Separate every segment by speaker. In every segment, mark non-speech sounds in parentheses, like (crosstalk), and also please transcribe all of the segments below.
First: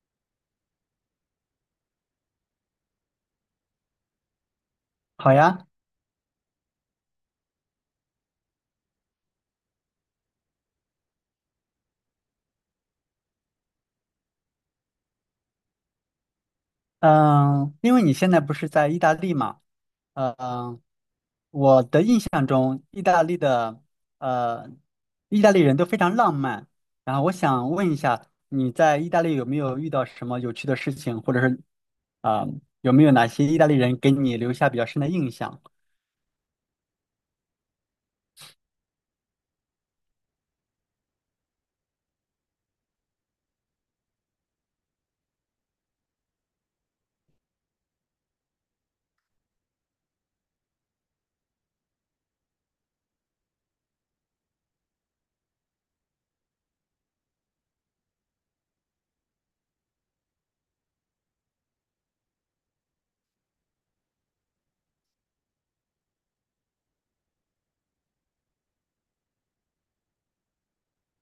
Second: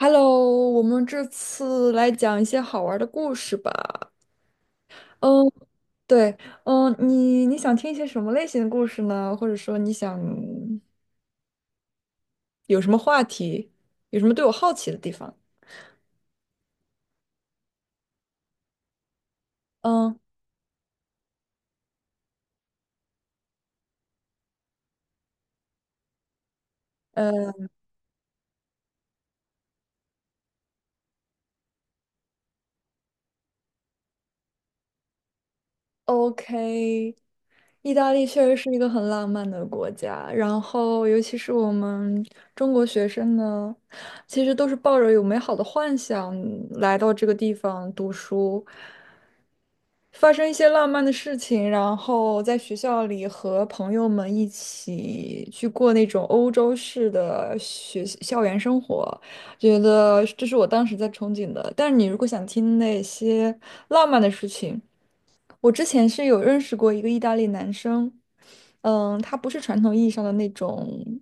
Speaker 1: Hello，我们这次来讲一些好玩的故事吧。
Speaker 2: 好
Speaker 1: 嗯，
Speaker 2: 呀。
Speaker 1: 对，嗯，你想听一些什么类型的故事呢？或者说你想有什么话题，有什么对我好奇的地方？
Speaker 2: 嗯，因为你现在不是在意大利嘛。
Speaker 1: 嗯，
Speaker 2: 嗯。我的印象中，意大利的呃，意大利人都非常浪漫。然后我
Speaker 1: 呃
Speaker 2: 想问一下，你在意大利有没有遇到什么有趣的事情，或者是啊，有没有哪些意大利人给你留下比较深的印象？
Speaker 1: ，OK，意大利确实是一个很浪漫的国家，然后尤其是我们中国学生呢，其实都是抱着有美好的幻想来到这个地方读书。发生一些浪漫的事情，然后在学校里和朋友们一起去过那种欧洲式的学校园生活，觉得这是我当时在憧憬的。但是你如果想听那些浪漫的事情，我之前是有认识过一个意大利男生，嗯，他不是传统意义上的那种。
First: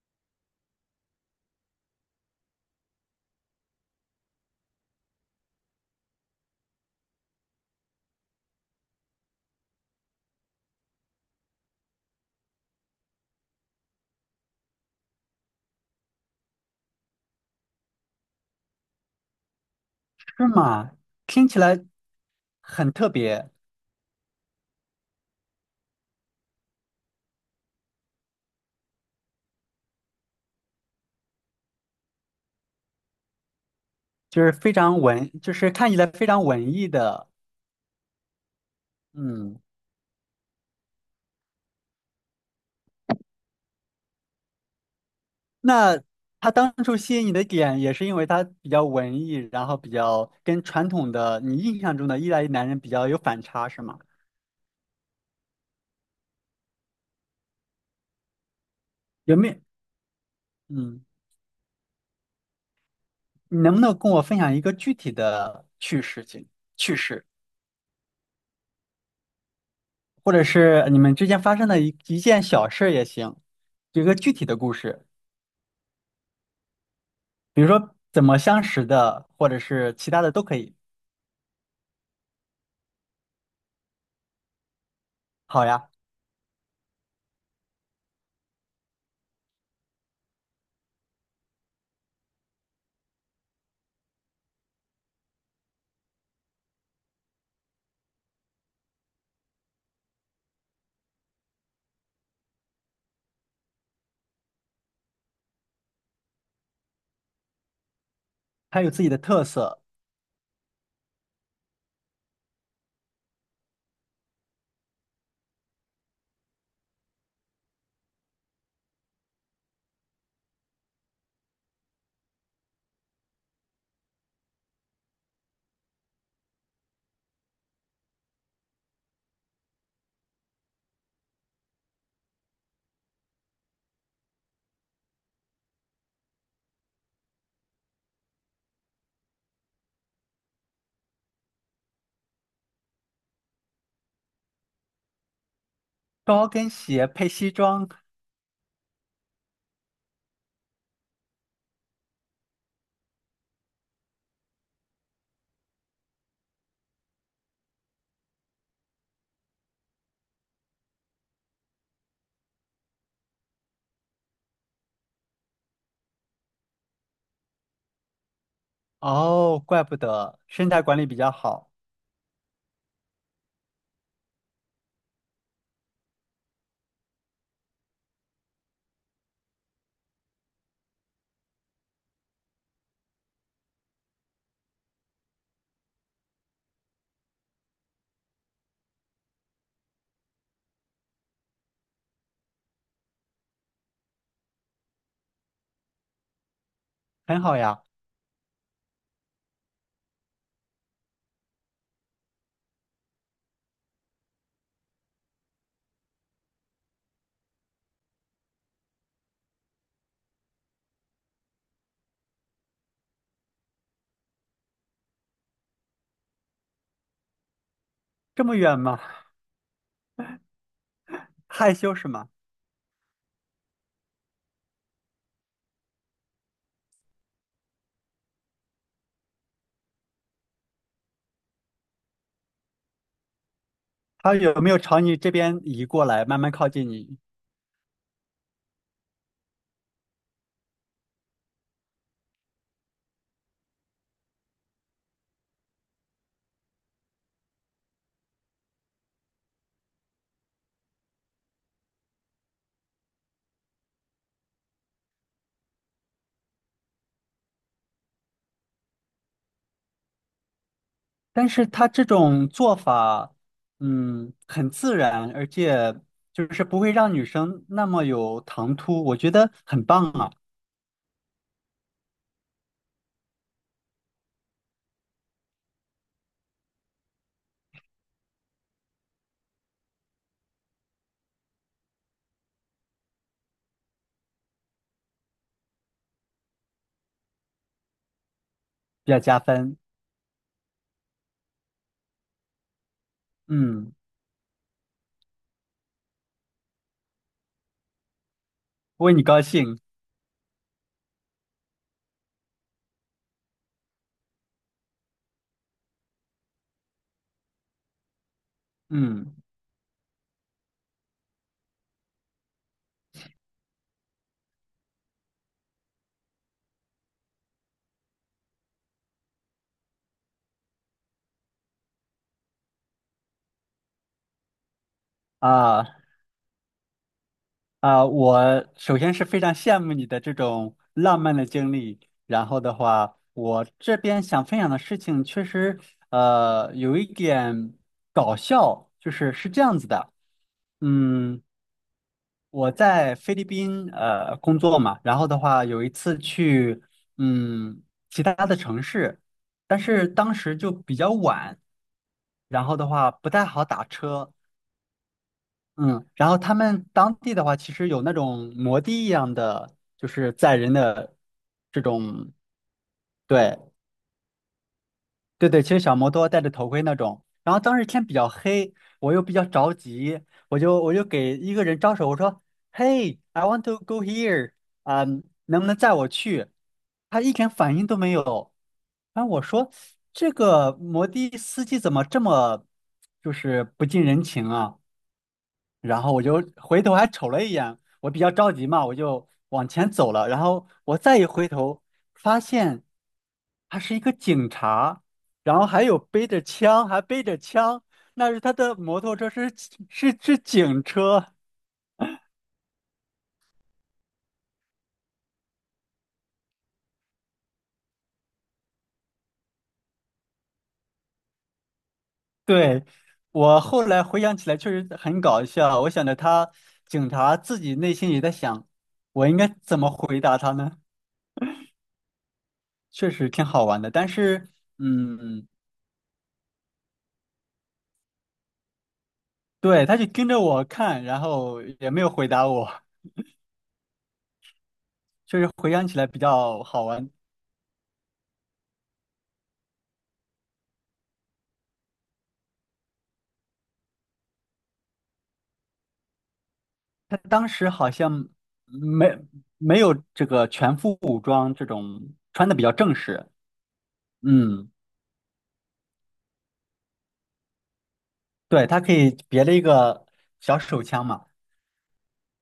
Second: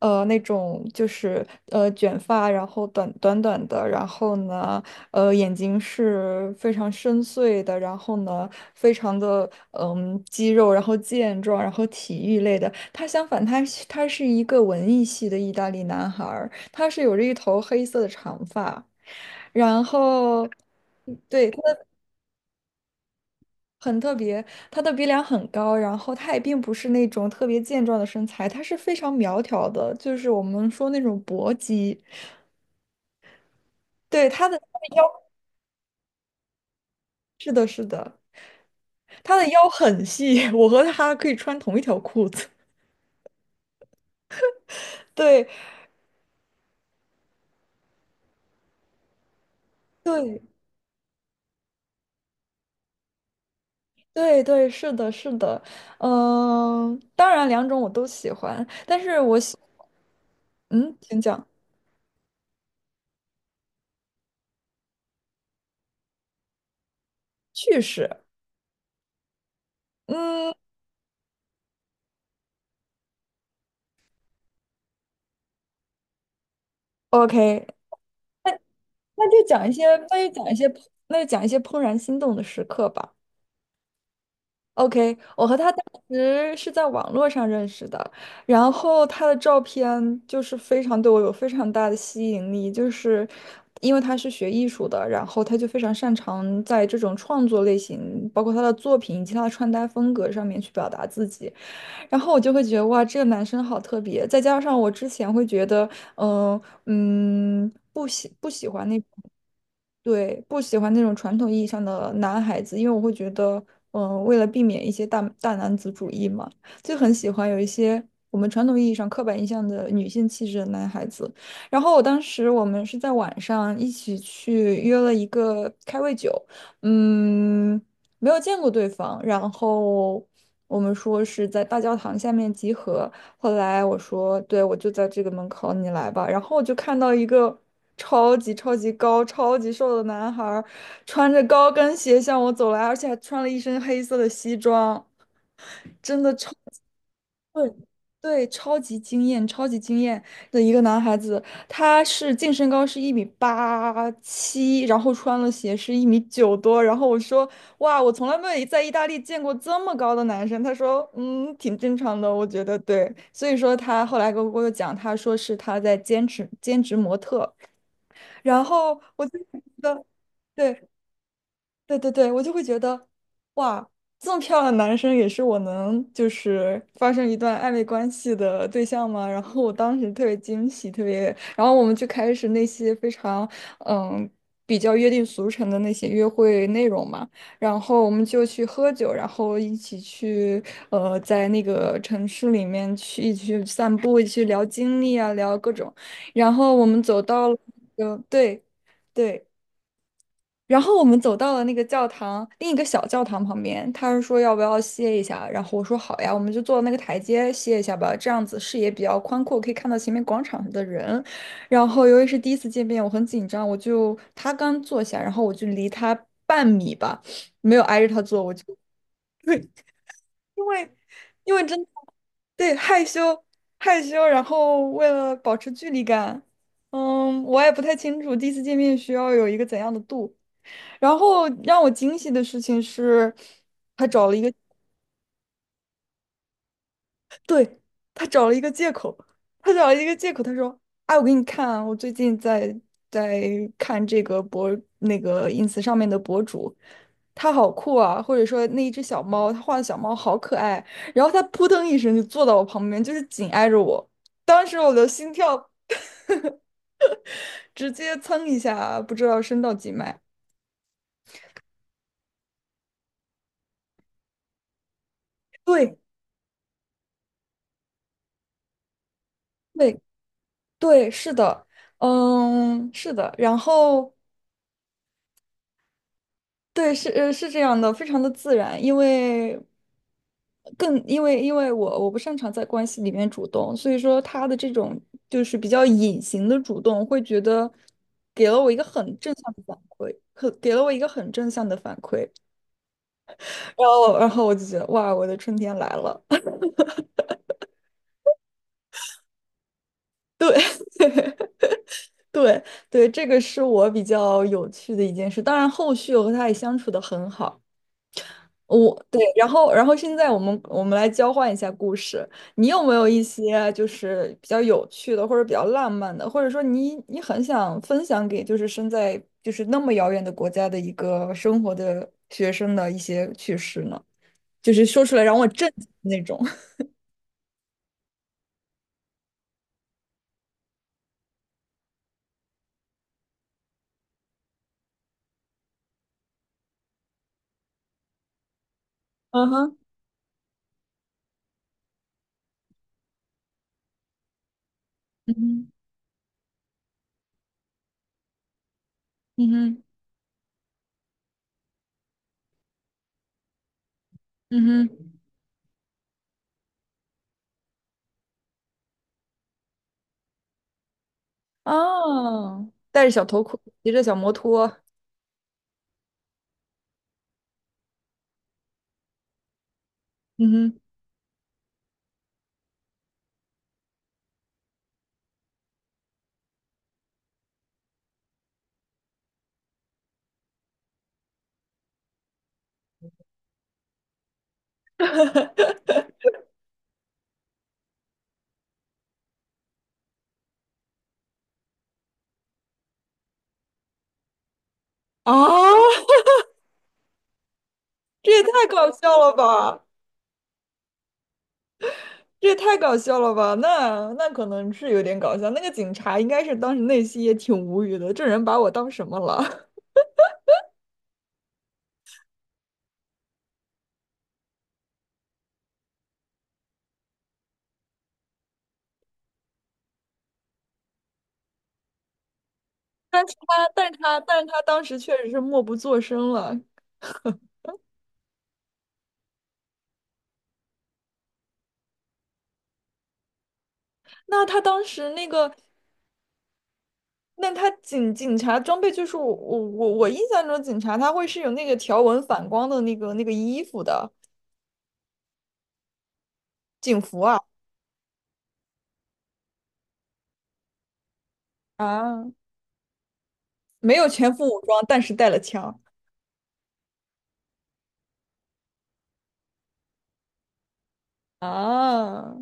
Speaker 1: 那种就是卷发，然后短的，然后呢眼睛是非常深邃的，然后呢非常的肌肉，然后健壮，然后体育类的。他相反，他是一个文艺系的意大利男孩儿，他是有着一头黑色的长发，然后。
Speaker 2: 是
Speaker 1: 嗯
Speaker 2: 吗？听
Speaker 1: 对，
Speaker 2: 起来很特别。
Speaker 1: 很特别，他的鼻梁很高，然后他也并不是那种特别健壮的身材，他是非常苗条的，就是我们说那种薄肌。对，
Speaker 2: 就
Speaker 1: 他
Speaker 2: 是
Speaker 1: 的
Speaker 2: 非
Speaker 1: 她的
Speaker 2: 常
Speaker 1: 腰，
Speaker 2: 文，就是看起来非常文艺的。
Speaker 1: 是的，是的，他的
Speaker 2: 嗯。
Speaker 1: 腰很细，(laughs) 我和他可以穿同一条裤子。(laughs) 对，
Speaker 2: 那他当初吸引你的点，也是因为他比较文艺，然后比较
Speaker 1: 对，
Speaker 2: 跟传统的你印象中的意大利男人比较有反差，是吗？
Speaker 1: 对，对，是的，是的，嗯、当然两种我都喜欢，但是
Speaker 2: 有
Speaker 1: 我
Speaker 2: 没有？
Speaker 1: 喜，嗯，
Speaker 2: 嗯，
Speaker 1: 请讲
Speaker 2: 你能不能跟我分享一个具体的趣事情、趣事，
Speaker 1: 趣事，
Speaker 2: 或者
Speaker 1: 嗯
Speaker 2: 是你们之间发生的一件小事也行，有一个具体的故事，比
Speaker 1: ，OK，
Speaker 2: 如说怎么
Speaker 1: 那
Speaker 2: 相识的，
Speaker 1: 那就
Speaker 2: 或者
Speaker 1: 讲一些，
Speaker 2: 是其他
Speaker 1: 那
Speaker 2: 的
Speaker 1: 就
Speaker 2: 都
Speaker 1: 讲一
Speaker 2: 可
Speaker 1: 些，
Speaker 2: 以。
Speaker 1: 那就讲一些怦然心动的时刻吧。OK，我和
Speaker 2: 好
Speaker 1: 他当
Speaker 2: 呀。
Speaker 1: 时是在网络上认识的，然后他的照片就是非常对我有非常大的吸引力，就是因为他是学艺术的，然后他就非常擅长在这种创作类型，包括他的作品以及他的穿搭风格上面去表达自己，然后我就会觉得哇，这个男生好特别，再加上我之前会觉得，嗯、不喜不喜
Speaker 2: 他
Speaker 1: 欢
Speaker 2: 有
Speaker 1: 那
Speaker 2: 自
Speaker 1: 种。
Speaker 2: 己的特色。
Speaker 1: 对，不喜欢那种传统意义上的男孩子，因为我会觉得，嗯，为了避免一些大男子主义嘛，就很喜欢有一些我们传统意义上刻板印象的女性气质的男孩子。然后我当时我们是在晚上一起去约了一个开胃酒，嗯，没有见过对方，然后我们说是在大教堂下面集合，后来我说，对，我就在这个门口，你来吧。然后我就看到一个超级超级高、超级瘦的男孩儿，穿着高跟鞋向我走来，而且还穿了一身黑色的西装，真的
Speaker 2: 高
Speaker 1: 超。
Speaker 2: 跟鞋配西
Speaker 1: 对，
Speaker 2: 装。
Speaker 1: 对，超级惊艳，超级惊艳的一个男孩子，他是净身高是1米87，然后穿了鞋是1米9多，然后我说哇，我从来没有在意大利见过这么高的男生。他说嗯，挺正常的，我觉得对。所以说他后来跟我讲，他说是他在兼职模特，然后我就觉
Speaker 2: 哦，怪不
Speaker 1: 得。
Speaker 2: 得身材
Speaker 1: 对，
Speaker 2: 管理比较好。
Speaker 1: 对对对，我就会觉得，哇，这么漂亮的男生也是我能就是发生一段暧昧关系的对象吗？(laughs) 然后我当时特别惊喜，特别，然后我们就开始那些非常嗯比较约定俗成的那些约会内容嘛，然后我们就去喝酒，然后一起去在那个城市里面去一起去散步，一起去聊经历啊，聊各种，然后我们走
Speaker 2: 很
Speaker 1: 到
Speaker 2: 好
Speaker 1: 了，
Speaker 2: 呀。
Speaker 1: 对。对，然后我们走到了那个教堂，另一个小教堂旁边，他是说要不要歇一下，然后我说好呀，我们就坐那个台阶歇一下吧，这样子视野比较宽阔，可以看到前面广场上的人。然后由于是第一次见面，我很紧张，我就他刚坐下，然后我就离他半米吧，没有挨着他坐，
Speaker 2: 这
Speaker 1: 我
Speaker 2: 么
Speaker 1: 就
Speaker 2: 远吗？
Speaker 1: (laughs) 对，因为因为
Speaker 2: 害
Speaker 1: 真的
Speaker 2: 羞是吗？
Speaker 1: 对害羞害羞，然后为了保持距离感，嗯，我也不太清楚第一次见面需要有一个怎样的度。然后让我惊喜的事情是，他找
Speaker 2: 他
Speaker 1: 了一个，
Speaker 2: 有没有朝你这边移过来，慢慢靠近你？
Speaker 1: 对，他找了一个借口，他找了一个借口，他说：“哎，我给你看啊，我最近在在看这个那个 ins 上面的博主，他好酷啊，或者说那一只小猫，他画的小猫好可爱。”然后他扑腾一声就坐到我旁边，就是紧挨着我，当时我的心跳直接蹭一下，不知道升到几迈。
Speaker 2: 但是他这种做法，嗯，很自然，而
Speaker 1: 对
Speaker 2: 且就是不会让女生那么有唐突，我觉得很
Speaker 1: 对
Speaker 2: 棒啊，
Speaker 1: 对，是的。嗯，是的，然后对，是这样的，非常的自然，因为因为我不擅长在关系里面主动，所以说他的这种就是比较隐形的主动，会觉得
Speaker 2: 比较加分。
Speaker 1: 给了我一个很正向的反馈，然
Speaker 2: 嗯，
Speaker 1: 后然后我就觉得哇，我的春天来了。(laughs)
Speaker 2: 为你高兴。
Speaker 1: 对对，这个是我比较有趣的一件事，当然后续我和他也相处的很好。对，
Speaker 2: 嗯。
Speaker 1: 然后现在我们来交换一下故事，你有没有一些就是比较有趣的，或者比较浪漫的，或者说你很想分享给就是身在就是那么遥远的国家的一个生活的学生的一些趣事呢？就是说出来让我震
Speaker 2: 啊，
Speaker 1: 惊的那种。(laughs)
Speaker 2: 啊，我首先是非常羡慕你的这种浪漫的经历。然后的话，我这边想分享的事情确实，有一点搞笑，就是
Speaker 1: 嗯
Speaker 2: 是这
Speaker 1: 哼，
Speaker 2: 样子的。嗯，我在菲律宾工作嘛，然后
Speaker 1: 嗯
Speaker 2: 的话
Speaker 1: 哼，
Speaker 2: 有一次去嗯其他的城市，
Speaker 1: 嗯
Speaker 2: 但
Speaker 1: 哼，
Speaker 2: 是当时就比较晚，然后的话不太好打车。
Speaker 1: 嗯哼，
Speaker 2: 嗯，然后他们当地的话，其实有那种摩的一样的，就是载人的这种。
Speaker 1: 哦，戴着小头
Speaker 2: 对
Speaker 1: 盔，骑着小摩托，
Speaker 2: 对对，其实小摩托戴着头盔那种。然后当时天比较黑，我又比较着急，
Speaker 1: 嗯
Speaker 2: 我
Speaker 1: 哼，
Speaker 2: 就我就给一个人招手，我说：“Hey, I want to go here，啊、能不能载我去？”他一点反应都没有。然后我说：“这个摩的司机怎么这么就是不近人情啊？”然后我就回头还瞅了一眼，我比较着急嘛，我就往前走了。然后我再一回头，发现他是一个警察，然后还有
Speaker 1: 啊，
Speaker 2: 背着枪，还背着枪，那
Speaker 1: 这
Speaker 2: 是
Speaker 1: 也
Speaker 2: 他
Speaker 1: 太
Speaker 2: 的
Speaker 1: 搞
Speaker 2: 摩
Speaker 1: 笑
Speaker 2: 托车
Speaker 1: 了
Speaker 2: 是
Speaker 1: 吧！
Speaker 2: 是警车。
Speaker 1: 这也太搞笑了吧？那可能是有点搞笑。那个警察应该是当时内心也挺无语的，这人把我当什么了？
Speaker 2: 对，我后来回想起来确实很搞笑，我想着他警察自己内心也在想，我应该怎么回答他呢？
Speaker 1: (laughs)
Speaker 2: 确实挺好玩的，但
Speaker 1: 但是
Speaker 2: 是
Speaker 1: 他当时确实是
Speaker 2: 嗯。
Speaker 1: 默不作声了。
Speaker 2: 对，他就跟着我看，然后也没有回答我，
Speaker 1: 那他当时那
Speaker 2: 就是
Speaker 1: 个，
Speaker 2: 回想起来比较好玩。
Speaker 1: 那他警察装备就是我印象中警察他会是有那个条纹反光的那个那个衣服的警
Speaker 2: 他
Speaker 1: 服啊
Speaker 2: 当时好像没没有这个全副武装这种，
Speaker 1: 啊，
Speaker 2: 穿的比较正式。
Speaker 1: 没有全副武
Speaker 2: 嗯，
Speaker 1: 装，但是带了枪
Speaker 2: 对，他可以别了一个小手枪嘛。
Speaker 1: 啊。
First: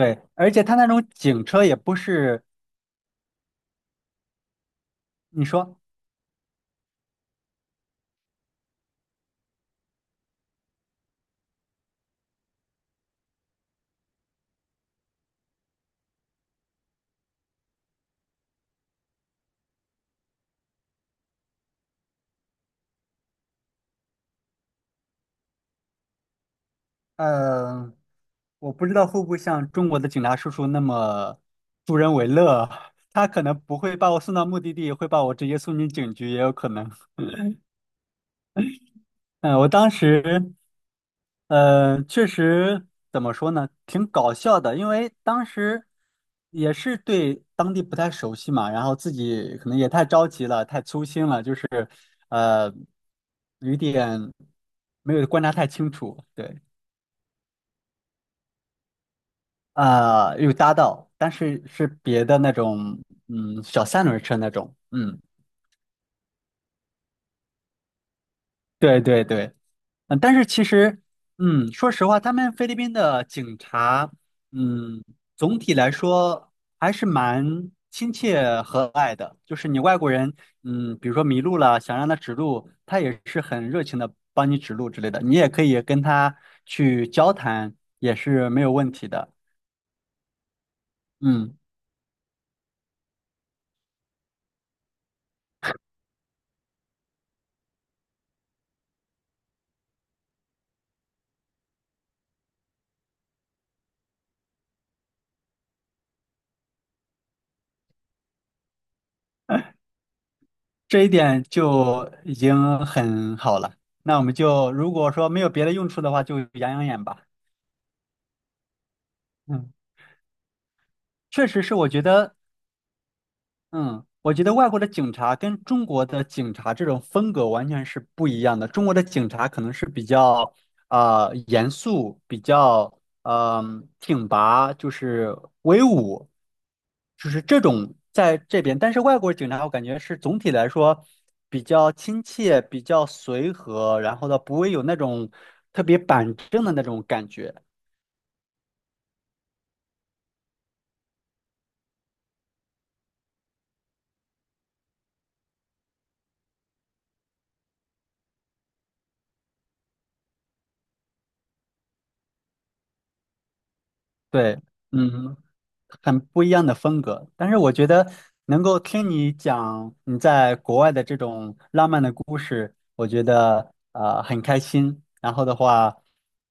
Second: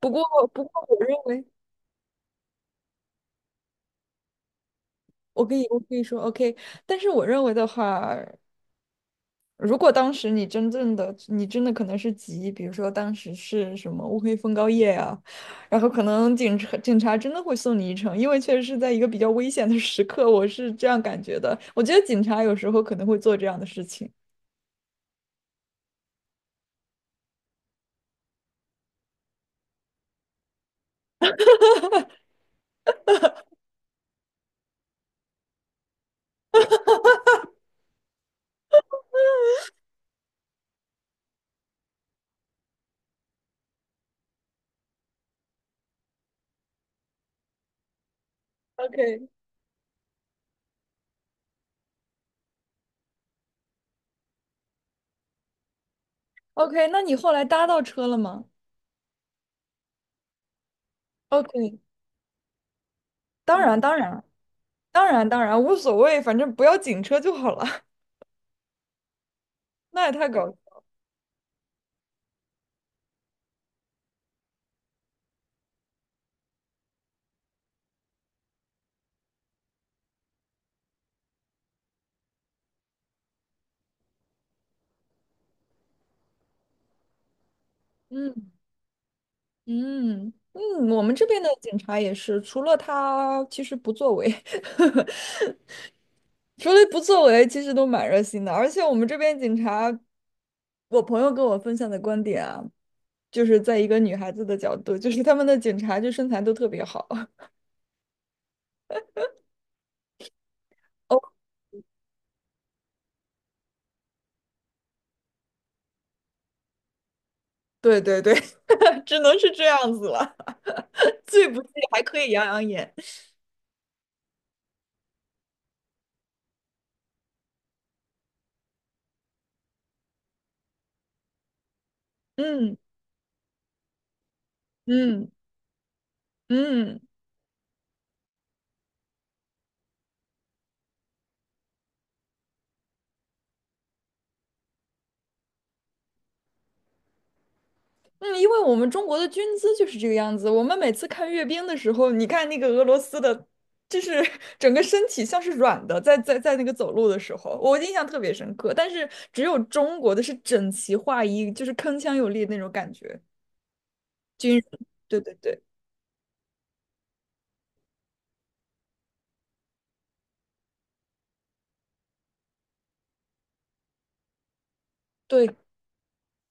Speaker 1: 不过
Speaker 2: 而且
Speaker 1: 不
Speaker 2: 他
Speaker 1: 过
Speaker 2: 那
Speaker 1: 我
Speaker 2: 种
Speaker 1: 认
Speaker 2: 警
Speaker 1: 为，
Speaker 2: 车也不是
Speaker 1: 我
Speaker 2: 你
Speaker 1: 跟你我
Speaker 2: 说。
Speaker 1: 可以说 OK。但是我认为的话，如果当时你真正的，你真的可能是急，比如说当时是什么乌黑风高夜啊，然后可能警察真的会送你一程，因为确实是在一个比较危险的时刻，我是这样感觉的。我觉得警察有时候可能会做这样的事情。
Speaker 2: 呃，我不知道会不会像中国的警察叔叔那么助人为乐，(laughs) 他可能不会把我送到目的地，会把我直接送进警局，也有可能。嗯，我当时，确实怎么说呢，挺搞笑的，因为当时也是对当地不太熟悉嘛，然后自
Speaker 1: OK
Speaker 2: 己可能也太着急了，太粗心了，就是，呃，有一点没有观察太清楚。对，
Speaker 1: OK，那你后来搭到车了吗
Speaker 2: 啊、有搭到，但是
Speaker 1: ？OK，
Speaker 2: 是别的那种。
Speaker 1: 当
Speaker 2: 嗯，
Speaker 1: 然
Speaker 2: 小
Speaker 1: 当
Speaker 2: 三轮
Speaker 1: 然
Speaker 2: 车那种。
Speaker 1: 当
Speaker 2: 嗯，
Speaker 1: 然当然无所谓，反正不要警车就好了。(laughs)
Speaker 2: 对对对。
Speaker 1: 那也
Speaker 2: 嗯，
Speaker 1: 太
Speaker 2: 但
Speaker 1: 搞
Speaker 2: 是其
Speaker 1: 笑
Speaker 2: 实，嗯，说实话，他们菲律宾的警察，嗯，总体来说还是蛮亲切和蔼的。就是你外国人，嗯，比如说迷路了，想让他指路，他也是很热情的帮你指路之类的。你也可以跟他去交谈，也是
Speaker 1: 嗯
Speaker 2: 没有问题的。
Speaker 1: 嗯嗯，我们这边的
Speaker 2: 嗯，
Speaker 1: 警察也是，除了他其实不作为。(laughs) 除了不作为，其实都蛮热心的。而且我们这边警察，我朋友跟我分享的观点啊，就是在一个女孩子的角度，就是他们的警察就身材都特别好。
Speaker 2: 这一
Speaker 1: 哦，
Speaker 2: 点就已经很好了。那我们就如果说没有别的用处的话，就养养眼吧。
Speaker 1: 对对对，(laughs) 只能是这
Speaker 2: 嗯，
Speaker 1: 样子了，(laughs)
Speaker 2: 确
Speaker 1: 最不
Speaker 2: 实
Speaker 1: 济
Speaker 2: 是，我觉
Speaker 1: 还可以
Speaker 2: 得。
Speaker 1: 养养眼。
Speaker 2: 嗯，我觉得外国的警察跟中国的警察这种风格完全是不一样的。中国的警察可能是比较严肃，比
Speaker 1: 嗯
Speaker 2: 较嗯、挺拔，就
Speaker 1: 嗯
Speaker 2: 是威武，
Speaker 1: 嗯。
Speaker 2: 就是这种在这边。但是外国警察我感觉是总体来说比较亲切，比较随和，然后呢不会有那种特别板正的那种感觉。
Speaker 1: 嗯，因为我们中国的军姿就是这个样子。我们每次看阅兵的时候，你看那个俄罗斯的，就是 (laughs) 整个身体像是软的，在在那个走路的时候，我印象特别深刻。但是只有中国的是整齐划一，就是铿锵有力的那种感觉。军
Speaker 2: 对。
Speaker 1: 人，对对
Speaker 2: 嗯，
Speaker 1: 对
Speaker 2: 很不一样的风格。但是我觉得能够听你讲你在国外的这种浪漫的故事，我觉得很开心。然后的
Speaker 1: 对，
Speaker 2: 话，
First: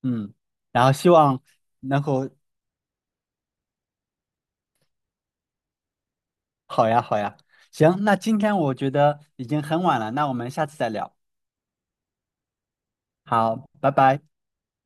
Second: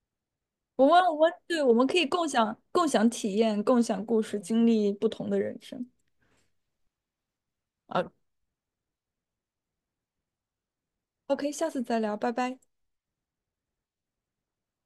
Speaker 2: 嗯，然
Speaker 1: 我
Speaker 2: 后
Speaker 1: 们
Speaker 2: 希
Speaker 1: 我们
Speaker 2: 望
Speaker 1: 对，我们可
Speaker 2: 能
Speaker 1: 以
Speaker 2: 够
Speaker 1: 共享体验，共享故事，经历不同的人生。
Speaker 2: 好呀好呀。
Speaker 1: 啊
Speaker 2: 行，那今天我觉得已经很晚了，那我们下次再聊。
Speaker 1: ，OK，下次再聊，拜拜。
Speaker 2: 好，拜拜。